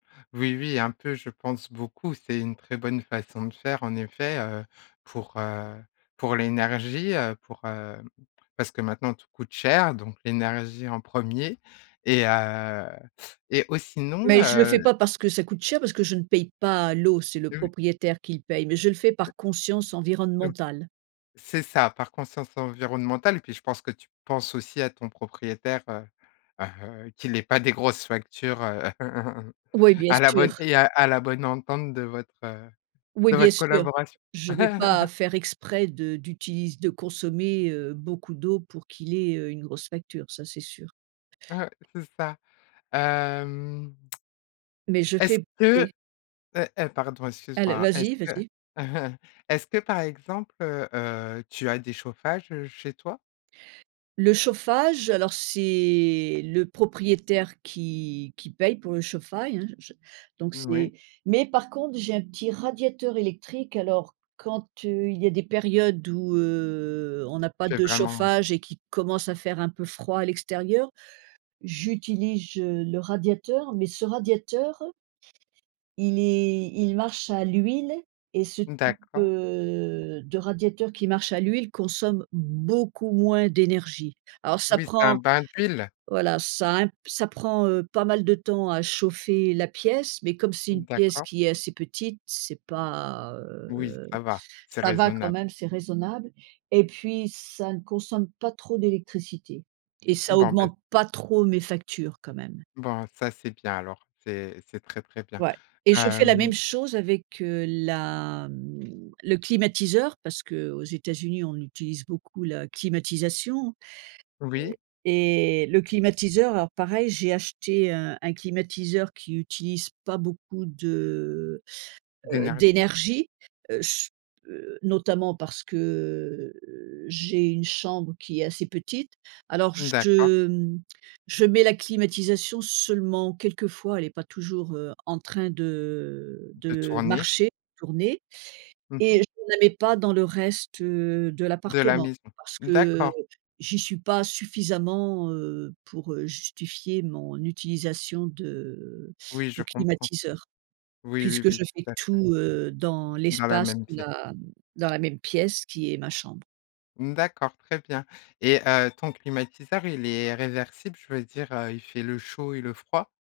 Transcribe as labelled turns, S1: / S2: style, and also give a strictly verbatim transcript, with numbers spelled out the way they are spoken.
S1: Oui, oui, un peu, je pense beaucoup, c'est une très bonne façon de faire, en effet, heu, pour, heu, pour l'énergie, heu, pour, heu, parce que maintenant, tout coûte cher, donc l'énergie en premier et heu, et ou sinon,
S2: Mais je le
S1: heu
S2: fais pas parce que ça coûte cher, parce que je ne paye pas l'eau, c'est le
S1: [unintelligible]
S2: propriétaire qui le paye, mais je le fais par conscience
S1: Heu,
S2: environnementale.
S1: c'est ça, par conscience environnementale, puis, je pense que tu penses aussi à ton propriétaire, heu heu, qu'il ait pas des grosses factures, heu.
S2: Oui, bien
S1: À la bonne
S2: sûr.
S1: et à à la bonne entente de votre, heu,
S2: Oui,
S1: de
S2: bien
S1: votre
S2: sûr.
S1: collaboration.
S2: Je vais pas faire exprès de d'utilise de consommer, heu, beaucoup d'eau, pour qu'il ait, heu, une grosse facture, ça c'est sûr.
S1: Ouais. C'est ça. Hem.
S2: Mais je
S1: Est-ce
S2: fais
S1: que,
S2: oui.
S1: heu heu, pardon,
S2: Alle
S1: excuse-moi, est-ce
S2: vas-y,
S1: que
S2: vas-y.
S1: est-ce que, par exemple, heu heu, tu as des chauffages, heu, chez toi?
S2: Le chauffage, alors c'est le propriétaire qui qui paye pour le chauffail hein, je je donc
S1: Oui.
S2: c'est mais par contre j'ai un petit radiateur électrique, alors quand, heu, il y a des périodes où, heu, on n'a pas
S1: Tu es
S2: de
S1: vraiment, heu
S2: chauffage et qui commence à faire un peu froid à l'extérieur, j'utilije, heu, le radiateur mais ce radiateur il est il marche à l'huile et ce type,
S1: D'accord.
S2: heu, de radiateur qui marche à l'huile consomme beaucoup moins d'énergie. Alors ça
S1: Oui, c'est un
S2: prend
S1: bain d'huile?
S2: voilà, ça un ça prend, heu, pas mal de temps à chauffer la pièce, mais comme c'est une pièce
S1: D'accord.
S2: qui est assez petite, c'est pas,
S1: Oui,
S2: heu,
S1: ça va. C'est
S2: ça va quand
S1: raisonnable.
S2: même, c'est raisonnable, et puis ça ne consomme pas trop d'électricité et ça
S1: Bon, bah
S2: augmente pas trop mes factures quand même.
S1: Bon, ça, c'est bien, alors. C'est c'est très, très bien.
S2: Ouais et je fais la
S1: Hem
S2: même chose avec, heu, la, mmh, le climatiseur parce qu'aux États-Unis, on utilise beaucoup la climatisation.
S1: Oui?
S2: Heu, et le climatiseur, alors pareil, j'ai acheté un un climatiseur qui utilise pas beaucoup de, heu heu,
S1: D'énergie?
S2: d'énergie. Heu, je, heu, notamment parce que, heu, j'ai une chambre qui est assez petite. Alors
S1: D'accord.
S2: je, mmh, je mets la climatisation seulement quelquefois, elle est pas toujours, heu, en train de, heu,
S1: De
S2: de
S1: tourner.
S2: marcher, tourner
S1: Mmh
S2: et je
S1: mh.
S2: ne la mets pas dans le reste, heu, de
S1: De la
S2: l'appartement
S1: maison.
S2: parce que, heu,
S1: D'accord.
S2: j'y suis pas suffisamment, heu, pour, heu, justifier mon utilisation de
S1: Oui, je
S2: du
S1: comprends.
S2: climatiseur.
S1: Oui, oui,
S2: Puisque
S1: oui,
S2: je fais
S1: tout à fait.
S2: tout, heu, dans
S1: Dans la
S2: l'espace
S1: même pièce.
S2: la dans la même pièce qui est ma chambre.
S1: D'accord, très bien, et heu, ton climatiseur il est réversible? Je veux dire, heu, il fait le chaud et le froid?